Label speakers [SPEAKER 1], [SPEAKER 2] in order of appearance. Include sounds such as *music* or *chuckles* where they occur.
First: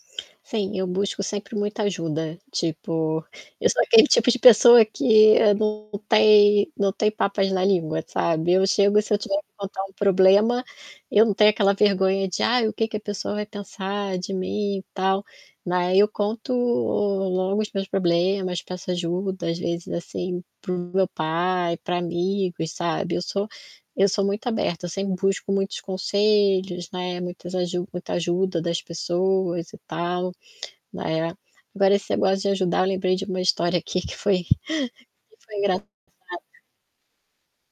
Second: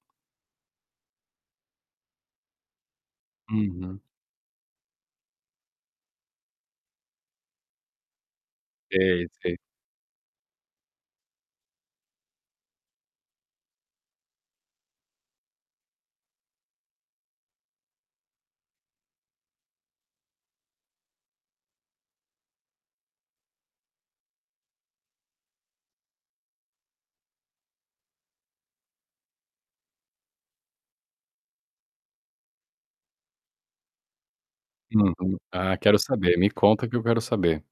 [SPEAKER 1] Sim, eu busco sempre muita ajuda, tipo, eu sou
[SPEAKER 2] Uhum.
[SPEAKER 1] aquele tipo de pessoa que eu não tem não tenho papas na língua, sabe. Eu chego e se eu
[SPEAKER 2] Sei,
[SPEAKER 1] tiver que
[SPEAKER 2] sei.
[SPEAKER 1] contar um problema, eu não tenho aquela vergonha de "Ai o que que a pessoa vai pensar de mim e tal", na ai eu conto logo os meus problemas, peço ajuda às vezes, assim, para o meu pai, para amigos sabe. Eu sou eu sou muito aberta, sempre busco muitos conselhos, né, muitas aju muita ajuda das pessoas e tal, né. Agora esse negócio de ajudar lembrei de uma história aqui que foi *chuckles* que
[SPEAKER 2] Uhum.
[SPEAKER 1] foi
[SPEAKER 2] Ah, quero
[SPEAKER 1] engraçado.
[SPEAKER 2] saber, me conta que eu quero saber.